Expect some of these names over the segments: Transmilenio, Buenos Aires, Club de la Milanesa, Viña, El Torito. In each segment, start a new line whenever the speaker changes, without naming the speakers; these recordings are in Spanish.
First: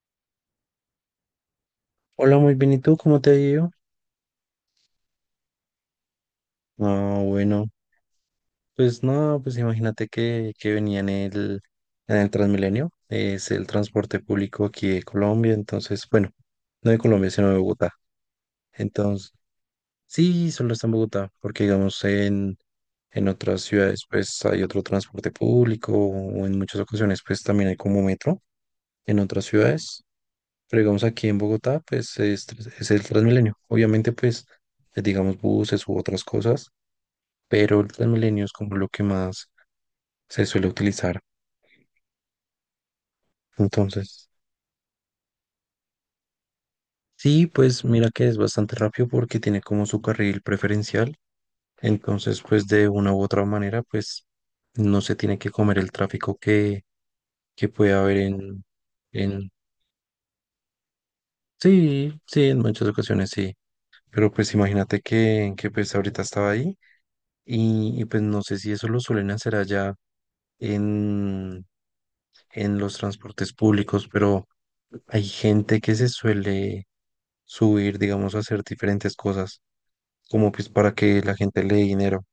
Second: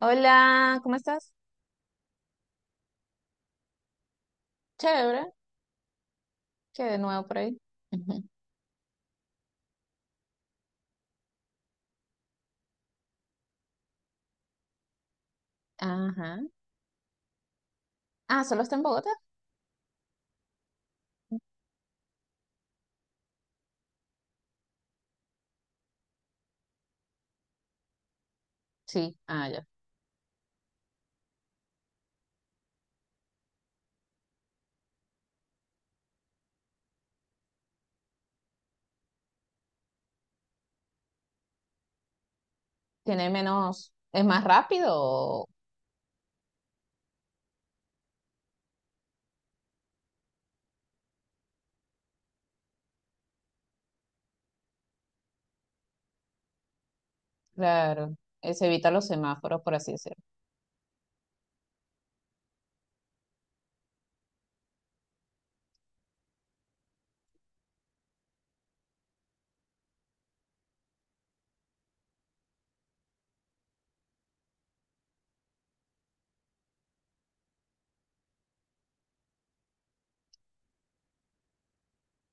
Hola, ¿cómo estás?
Hola, muy bien. ¿Y tú cómo te ha ido?
Chévere, que de
Ah,
nuevo por ahí.
bueno,
Ujú.
pues no, pues imagínate que venía en el Transmilenio, es el transporte público aquí de Colombia, entonces,
Ajá.
bueno, no de Colombia, sino de Bogotá.
Ah, ¿solo está en Bogotá?
Entonces, sí, solo está en Bogotá, porque digamos en otras ciudades pues hay otro transporte público o en muchas ocasiones pues también hay como metro
Sí,
en otras
ah, ya.
ciudades, pero digamos aquí en Bogotá pues es el Transmilenio. Obviamente pues digamos buses u otras cosas, pero las milenio es como lo que más se suele utilizar.
Tiene menos, ¿es
Entonces,
más rápido, o-
sí, pues mira que es bastante rápido porque tiene como su carril preferencial. Entonces, pues de una u otra manera, pues no se tiene que comer el tráfico que puede
claro,
haber
se evita los
en...
semáforos, por así decirlo?
Sí, sí, en muchas ocasiones sí. Pero pues imagínate que pues ahorita estaba ahí y pues no sé si eso lo suelen hacer allá en, en los transportes públicos, pero hay gente que se suele subir, digamos, hacer diferentes cosas, como pues para que la gente le dé dinero.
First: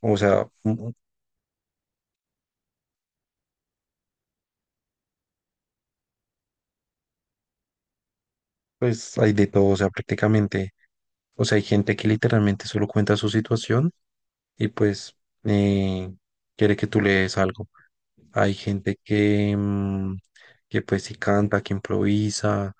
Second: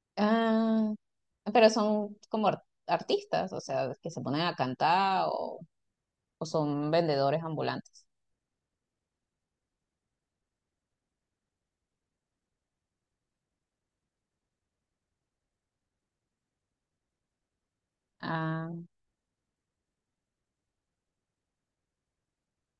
O sea,
Ah, pero son como artistas, o sea, ¿que se ponen a cantar o son vendedores ambulantes?
pues hay de todo, o sea, prácticamente, o sea, hay gente que literalmente solo cuenta su situación y pues eh, quiere que tú le des algo. Hay
Ah,
gente que pues sí canta, que improvisa,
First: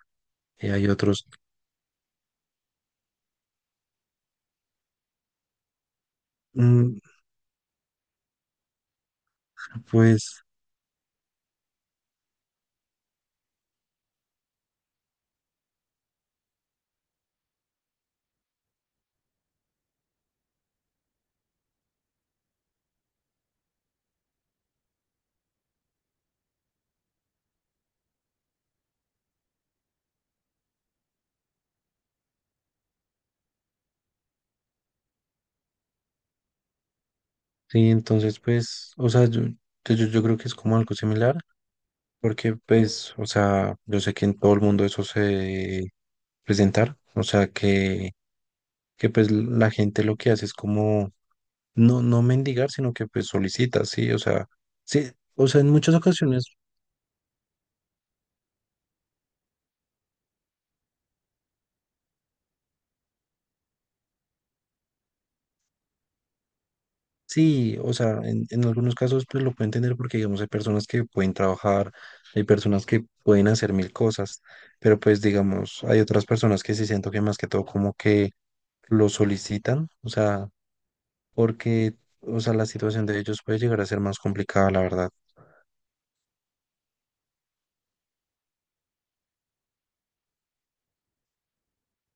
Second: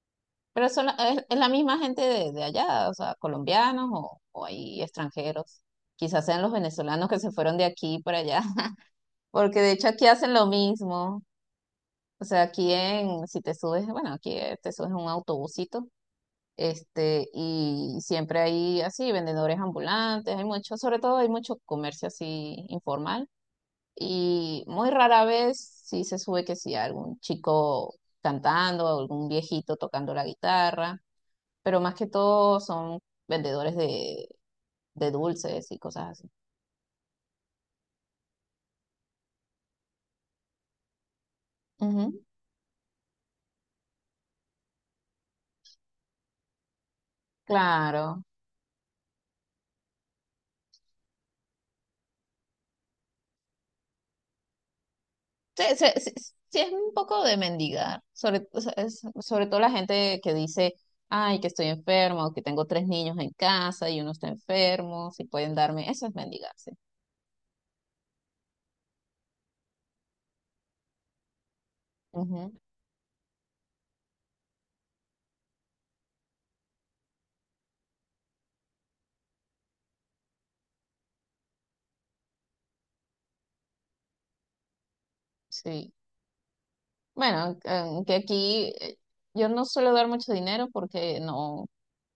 pero son,
hay otros,
es la misma gente de allá, o sea, ¿colombianos o hay extranjeros? Quizás sean los
mm,
venezolanos que se fueron de aquí para allá, porque de hecho aquí hacen
pues
lo mismo. O sea, aquí en, si te subes, bueno, aquí te subes a un autobusito, este, y siempre hay así vendedores ambulantes, hay mucho, sobre todo hay mucho comercio así informal y muy rara vez sí se sube que sí, algún chico cantando, algún viejito tocando la guitarra, pero más que todo son vendedores de dulces y cosas así.
sí, entonces pues, o sea, yo creo que es como algo similar.
Ujú,
Porque pues, o sea, yo sé que en todo el mundo eso se presentar. O sea, que,
claro.
que pues la gente lo que hace es como no, no mendigar, sino que pues solicita, sí, o sea,
Sí,
en
sí,
muchas
sí,
ocasiones,
sí es un poco de mendigar, sobre, o sea, sobre todo la gente que dice, ay, que estoy enfermo, o que tengo tres niños en casa y uno está enfermo, si pueden darme, eso es mendigarse.
sí, o sea, en, algunos casos pues lo puedo entender porque digamos hay personas que pueden trabajar, hay
Ujú,
personas que pueden hacer mil cosas, pero pues digamos, hay otras personas que sí siento que más que todo como que lo solicitan, o sea, porque, o sea, la situación de ellos puede llegar a ser más complicada, la verdad.
sí. Bueno, que aquí yo no suelo dar mucho dinero porque no,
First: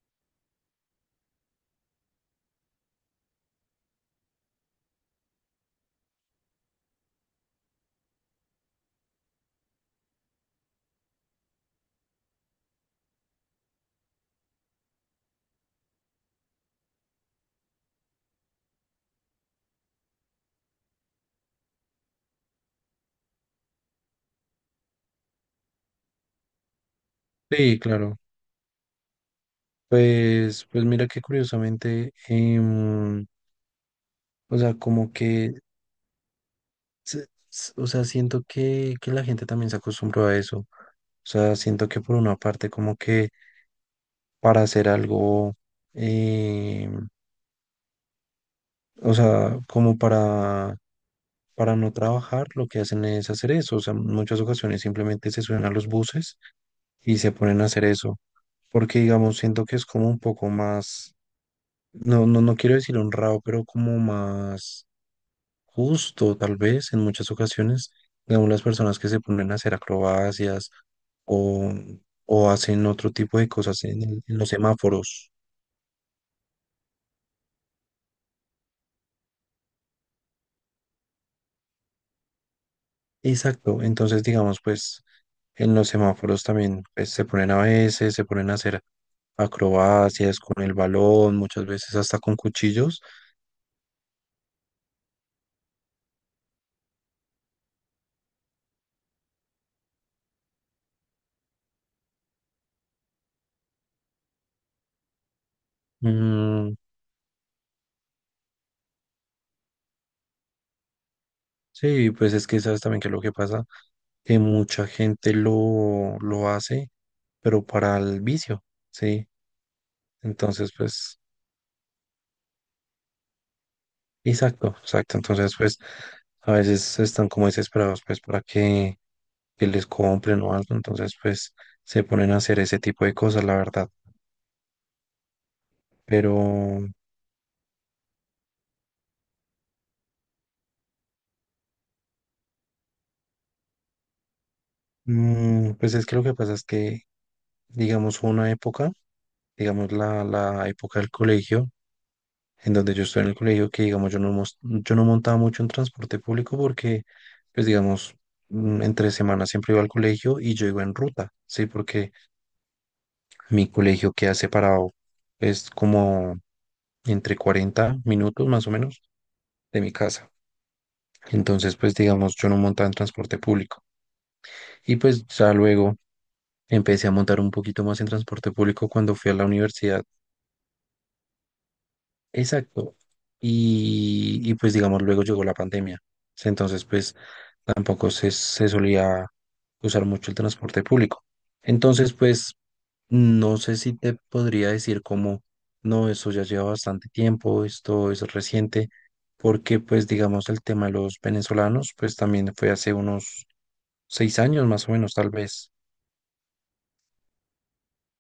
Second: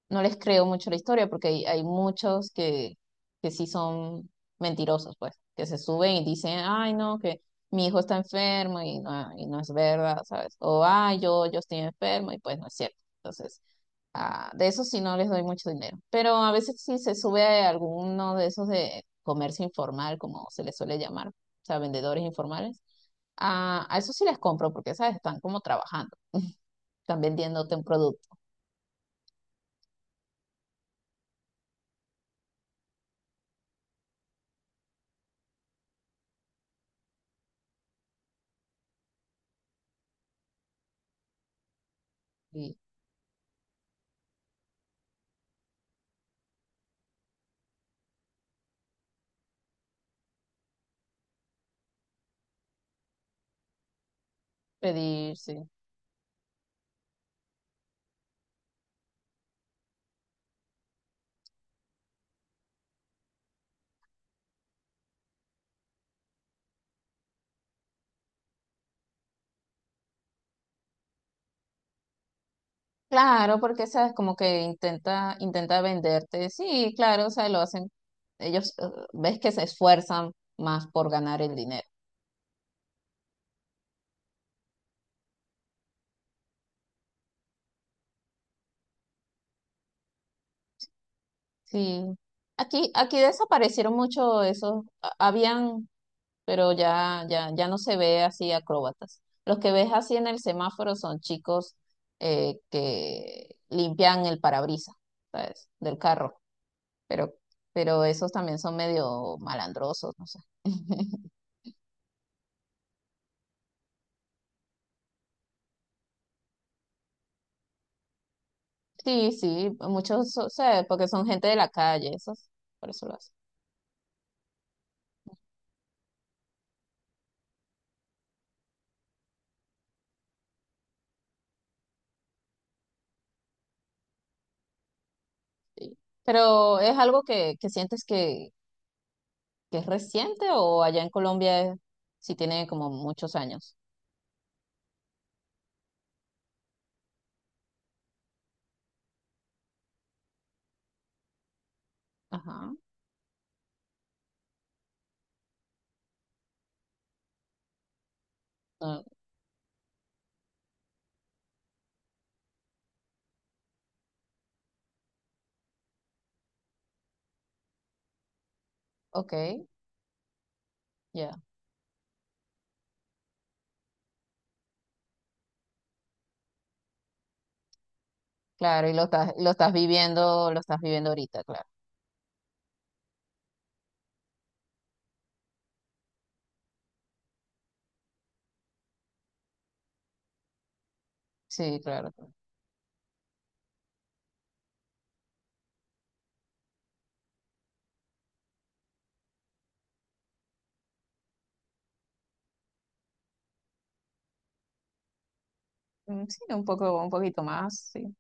no les creo mucho la historia, porque hay muchos que sí son mentirosos, pues, que se suben y dicen, ay, no, que mi hijo está enfermo y no es verdad, ¿sabes? O, ay, yo estoy enfermo y pues no es cierto. Entonces, ah, de eso sí no les doy mucho dinero. Pero a veces sí se sube a alguno de esos de comercio informal, como se les suele llamar, o sea, vendedores informales. Ah, a eso sí les compro porque, ¿sabes? Están como trabajando, están vendiéndote
Sí,
un
claro.
producto.
Pues mira que curiosamente, o sea, como que, se- o sea, siento que la gente también se acostumbró a eso. O sea, siento que por una parte
Y
como que para hacer algo, em, o sea, como para no trabajar, lo que hacen es hacer eso. O sea, en muchas ocasiones simplemente
pedir,
se suben
sí.
a los buses y se ponen a hacer eso. Porque, digamos, siento que es como un poco más, no, no, no quiero decir honrado, pero como más justo, tal vez en muchas ocasiones, digamos, las personas que se ponen a hacer acrobacias o, o hacen otro tipo de
Claro,
cosas
porque
en,
sabes
el-
como
en los
que
semáforos.
intenta venderte. Sí, claro, o sea, lo hacen, ellos ves que se esfuerzan más por ganar el dinero.
Exacto, entonces digamos, pues en los semáforos también pues, se ponen a veces, se ponen a hacer acrobacias con el balón, muchas veces
Sí.
hasta con
Aquí,
cuchillos.
aquí desaparecieron mucho esos, habían, pero ya no se ve así acróbatas. Los que ves así en el semáforo son chicos que limpian el parabrisas, ¿sabes? Del carro.
Mm,
Pero, pero esos también son medio malandrosos, no sé.
sí, pues es que sabes también que lo que pasa, que mucha gente lo hace, pero para el vicio, sí.
Sí, sí, muchos, o
Entonces,
sea, porque
pues
son gente de la calle, esos, por eso lo hacen.
exacto, exacto. Entonces, pues a veces están como desesperados pues para que les compren o algo. Entonces, pues se ponen a hacer ese tipo de cosas, la verdad.
Sí.
Pero,
Pero ¿es algo que sientes que es reciente o allá en Colombia sí tiene como muchos años?
pues es que lo que pasa es que, digamos, hubo una época, digamos, la época del colegio, en
Ajá.
donde yo estoy en el colegio, que, digamos, yo no montaba mucho en transporte público porque, pues, digamos,
Ah,
entre semanas siempre iba al colegio y yo iba en ruta, ¿sí? Porque mi colegio queda separado, es como entre 40 minutos más o menos
ok,
de mi casa.
ya.
Entonces, pues digamos, yo no montaba en transporte público. Y pues ya luego empecé a montar un poquito más en transporte
Claro,
público
y
cuando fui a la universidad.
lo estás viviendo ahorita, claro.
Exacto. Y, pues digamos, luego llegó la pandemia. Entonces, pues tampoco se solía usar mucho el transporte público.
Sí, claro,
Entonces,
claro.
pues no sé si te podría decir como, no, eso ya lleva bastante tiempo, esto es reciente, porque pues digamos el tema de los venezolanos, pues también fue hace unos 6 años más o menos, tal vez.
Mm, sí, un poco, un poquito más, sí.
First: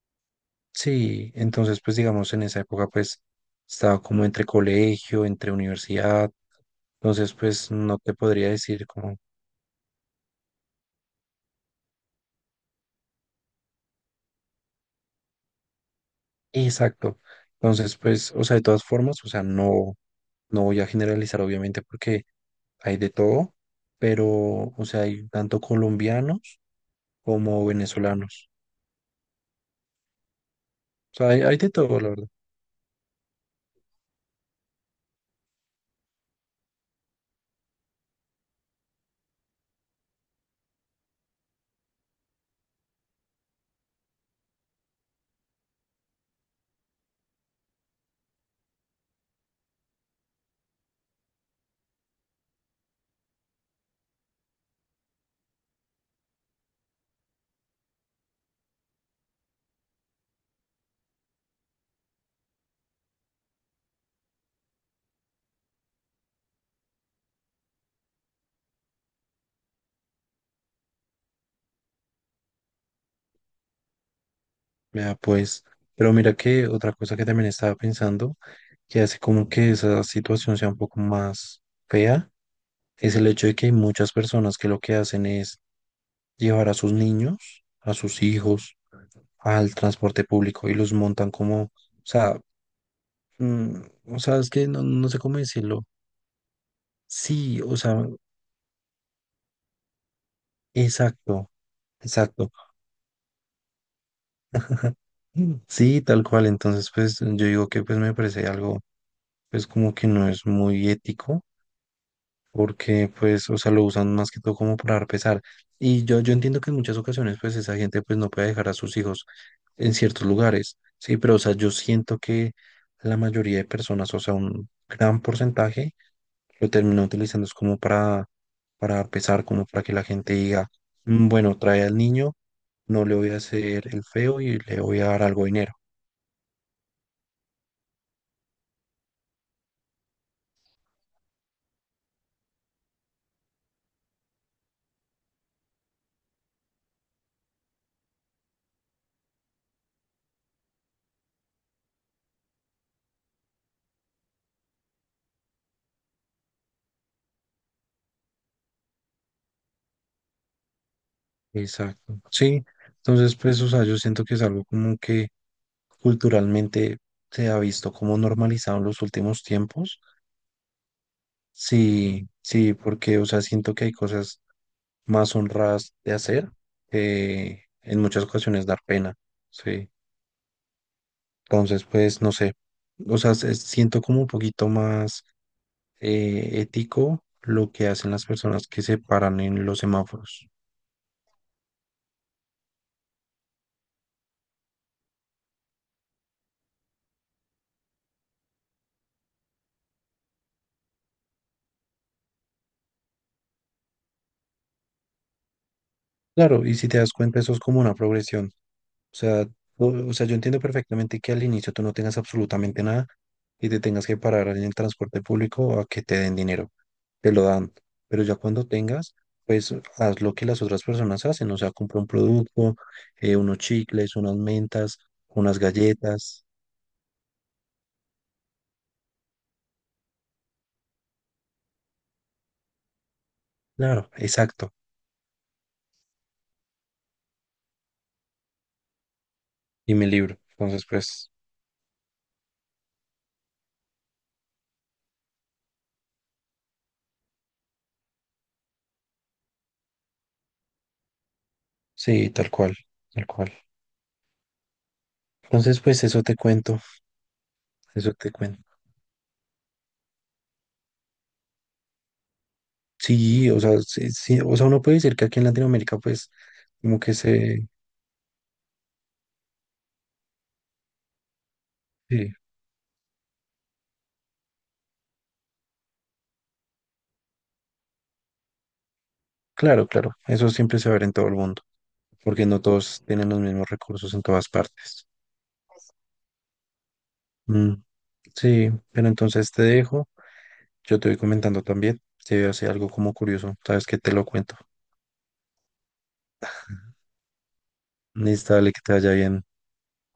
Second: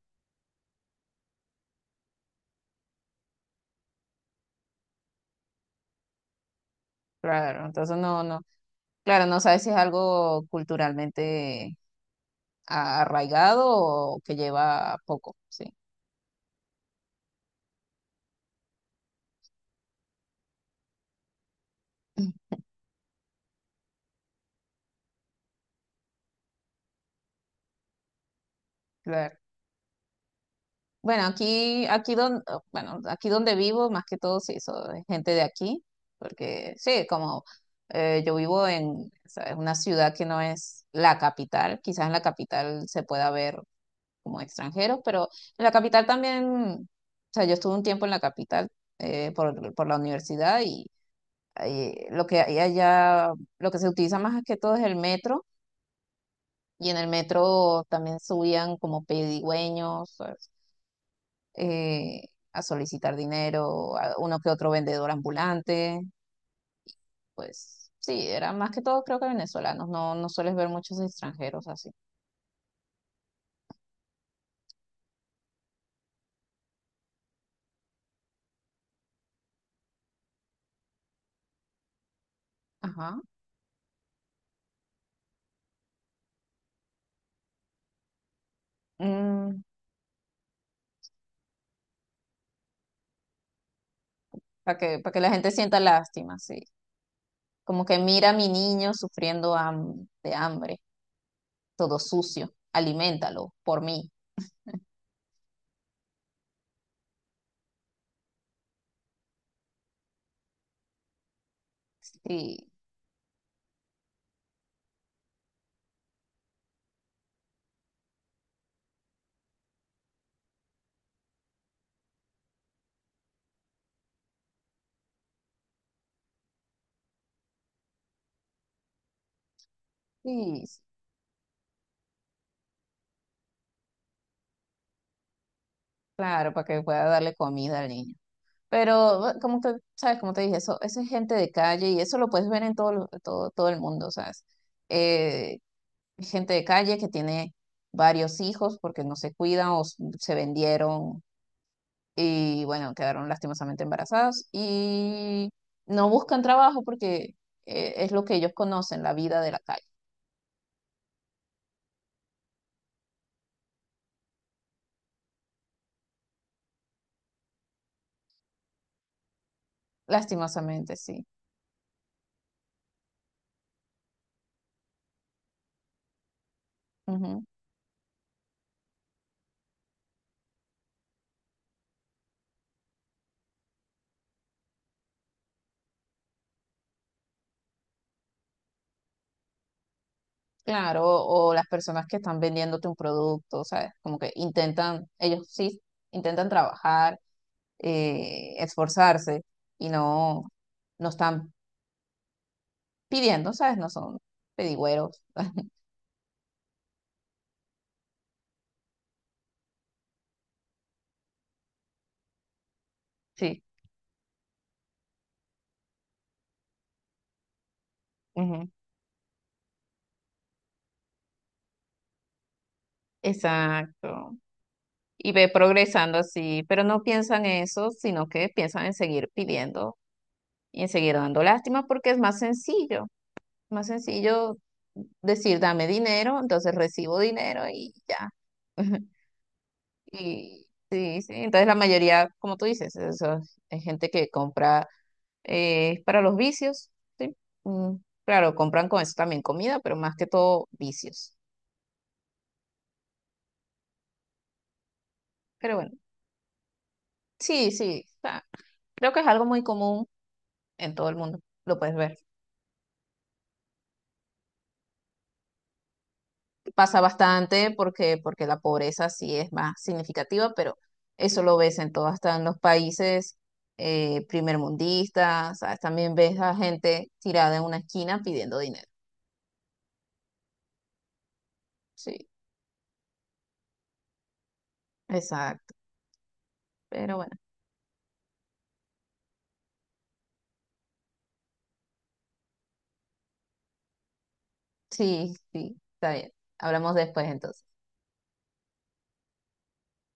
Sí, entonces pues digamos en esa época pues estaba como entre colegio, entre universidad, entonces
Claro,
pues
entonces
no te
no, no.
podría decir como,
Claro, no sabes si es algo culturalmente arraigado o que lleva poco, sí.
exacto. Entonces pues, o sea, de todas formas, o sea, no, no voy a generalizar obviamente porque hay de todo, pero, o sea, hay tanto colombianos como venezolanos.
Claro.
O
Bueno,
sea, hay de
aquí,
todo, la
aquí
verdad.
donde, bueno, aquí donde vivo, más que todo, sí, gente de aquí, porque sí, como yo vivo en, ¿sabes? Una ciudad que no es la capital, quizás en la capital se pueda ver como extranjeros, pero en la capital también, o sea, yo estuve un tiempo en la capital por la universidad y ahí lo que hay allá, lo que se utiliza más que todo es el metro, y en el metro también subían como pedigüeños, eh, a solicitar dinero a uno que otro vendedor ambulante. Pues sí, eran más que todo creo que venezolanos, no, no sueles ver muchos extranjeros así.
Vea, pues, pero mira que otra cosa que también estaba pensando, que hace como que esa situación sea un poco más fea, es
Ajá.
el hecho de que hay muchas personas que lo que hacen es llevar a sus niños, a sus hijos, al transporte público y los montan como, o sea, mm, o sea, es que
Para
no,
que,
no
para
sé
que la
cómo
gente sienta
decirlo.
lástima, sí.
Sí, o
Como que
sea,
mira a mi niño sufriendo de hambre,
exacto.
todo
Exacto.
sucio, aliméntalo por mí.
Sí, tal cual. Entonces, pues yo digo que pues me parece algo, pues como que no es muy ético,
Sí,
porque pues, o sea, lo usan más que todo como para dar pesar. Y yo entiendo que en muchas ocasiones pues esa gente pues no puede dejar a sus hijos en ciertos lugares, sí, pero o sea, yo siento que la mayoría de personas, o sea, un gran porcentaje lo termina utilizando es como para, dar pesar, como para que la gente
sí,
diga: "Mm, bueno, trae al niño, no le voy a hacer el feo y le voy a dar algo de dinero."
claro, para que pueda darle comida al niño. Pero, bueno, como te, sabes, como te dije, eso es gente de calle y eso lo puedes ver en todo, todo, todo el mundo, ¿sabes? Eh, gente de calle que tiene varios hijos porque no se cuidan o se vendieron y, bueno, quedaron lastimosamente embarazados y no buscan trabajo porque es lo que ellos conocen, la vida de la calle.
Exacto. Sí, entonces pues, o sea, yo siento que es algo como que culturalmente se ha visto como normalizado en los últimos tiempos.
Lastimosamente, sí.
Sí, sí, porque, o sea, siento que hay cosas más honradas de hacer
Ujú.
que en muchas ocasiones dar pena. Sí, entonces pues, no sé, o sea, siento como un poquito más ético lo que hacen las personas que se paran en los semáforos.
Claro, o las personas que están vendiéndote un producto, ¿sabes? Como que intentan, ellos sí intentan trabajar esforzarse y no, no están pidiendo, ¿sabes? No son pedigüeros.
Claro, y si te das cuenta, eso es como una progresión. O sea, o sea, yo entiendo perfectamente que al inicio tú no tengas absolutamente nada
Sí,
y te tengas que parar en el transporte público a que te den dinero. Te lo dan. Pero ya cuando
ujú,
tengas, pues haz lo que las otras personas hacen. O sea, compra un producto, unos chicles,
exacto.
unas mentas,
Y ve
unas
progresando
galletas.
así, pero no piensan eso, sino que piensan en seguir pidiendo y en seguir dando lástima porque es más
Claro,
sencillo
exacto.
decir dame dinero, entonces recibo dinero y ya.
Y mi libro.
Y
Entonces,
sí,
pues,
sí, entonces la mayoría, como tú dices, eso es gente que compra es para los vicios, ¿sí? Mm, claro, compran con eso también comida, pero más que todo vicios.
sí, tal cual, tal cual.
Pero
Entonces,
bueno,
pues eso te cuento,
sí, sí,
eso te
está-
cuento.
creo que es algo muy común en todo el mundo, lo puedes ver.
Sí, o sea, sí, sí, o sea, uno puede decir que aquí en Latinoamérica, pues, como
Pasa
que se,
bastante porque, porque la pobreza sí es más significativa, pero eso lo ves en todo,
sí.
hasta en los países primermundistas, ¿sabes? También ves a gente tirada en una esquina pidiendo dinero.
Claro, claro, eso siempre se va a ver en todo el mundo,
Sí,
porque no todos tienen los mismos recursos en todas partes.
exacto. Pero bueno,
Mm, sí, pero entonces te dejo, yo te voy comentando también, si veo así algo como curioso, sabes que te lo cuento.
sí, sí, está bien. Hablamos después entonces.
Listo, dale, que te vaya bien.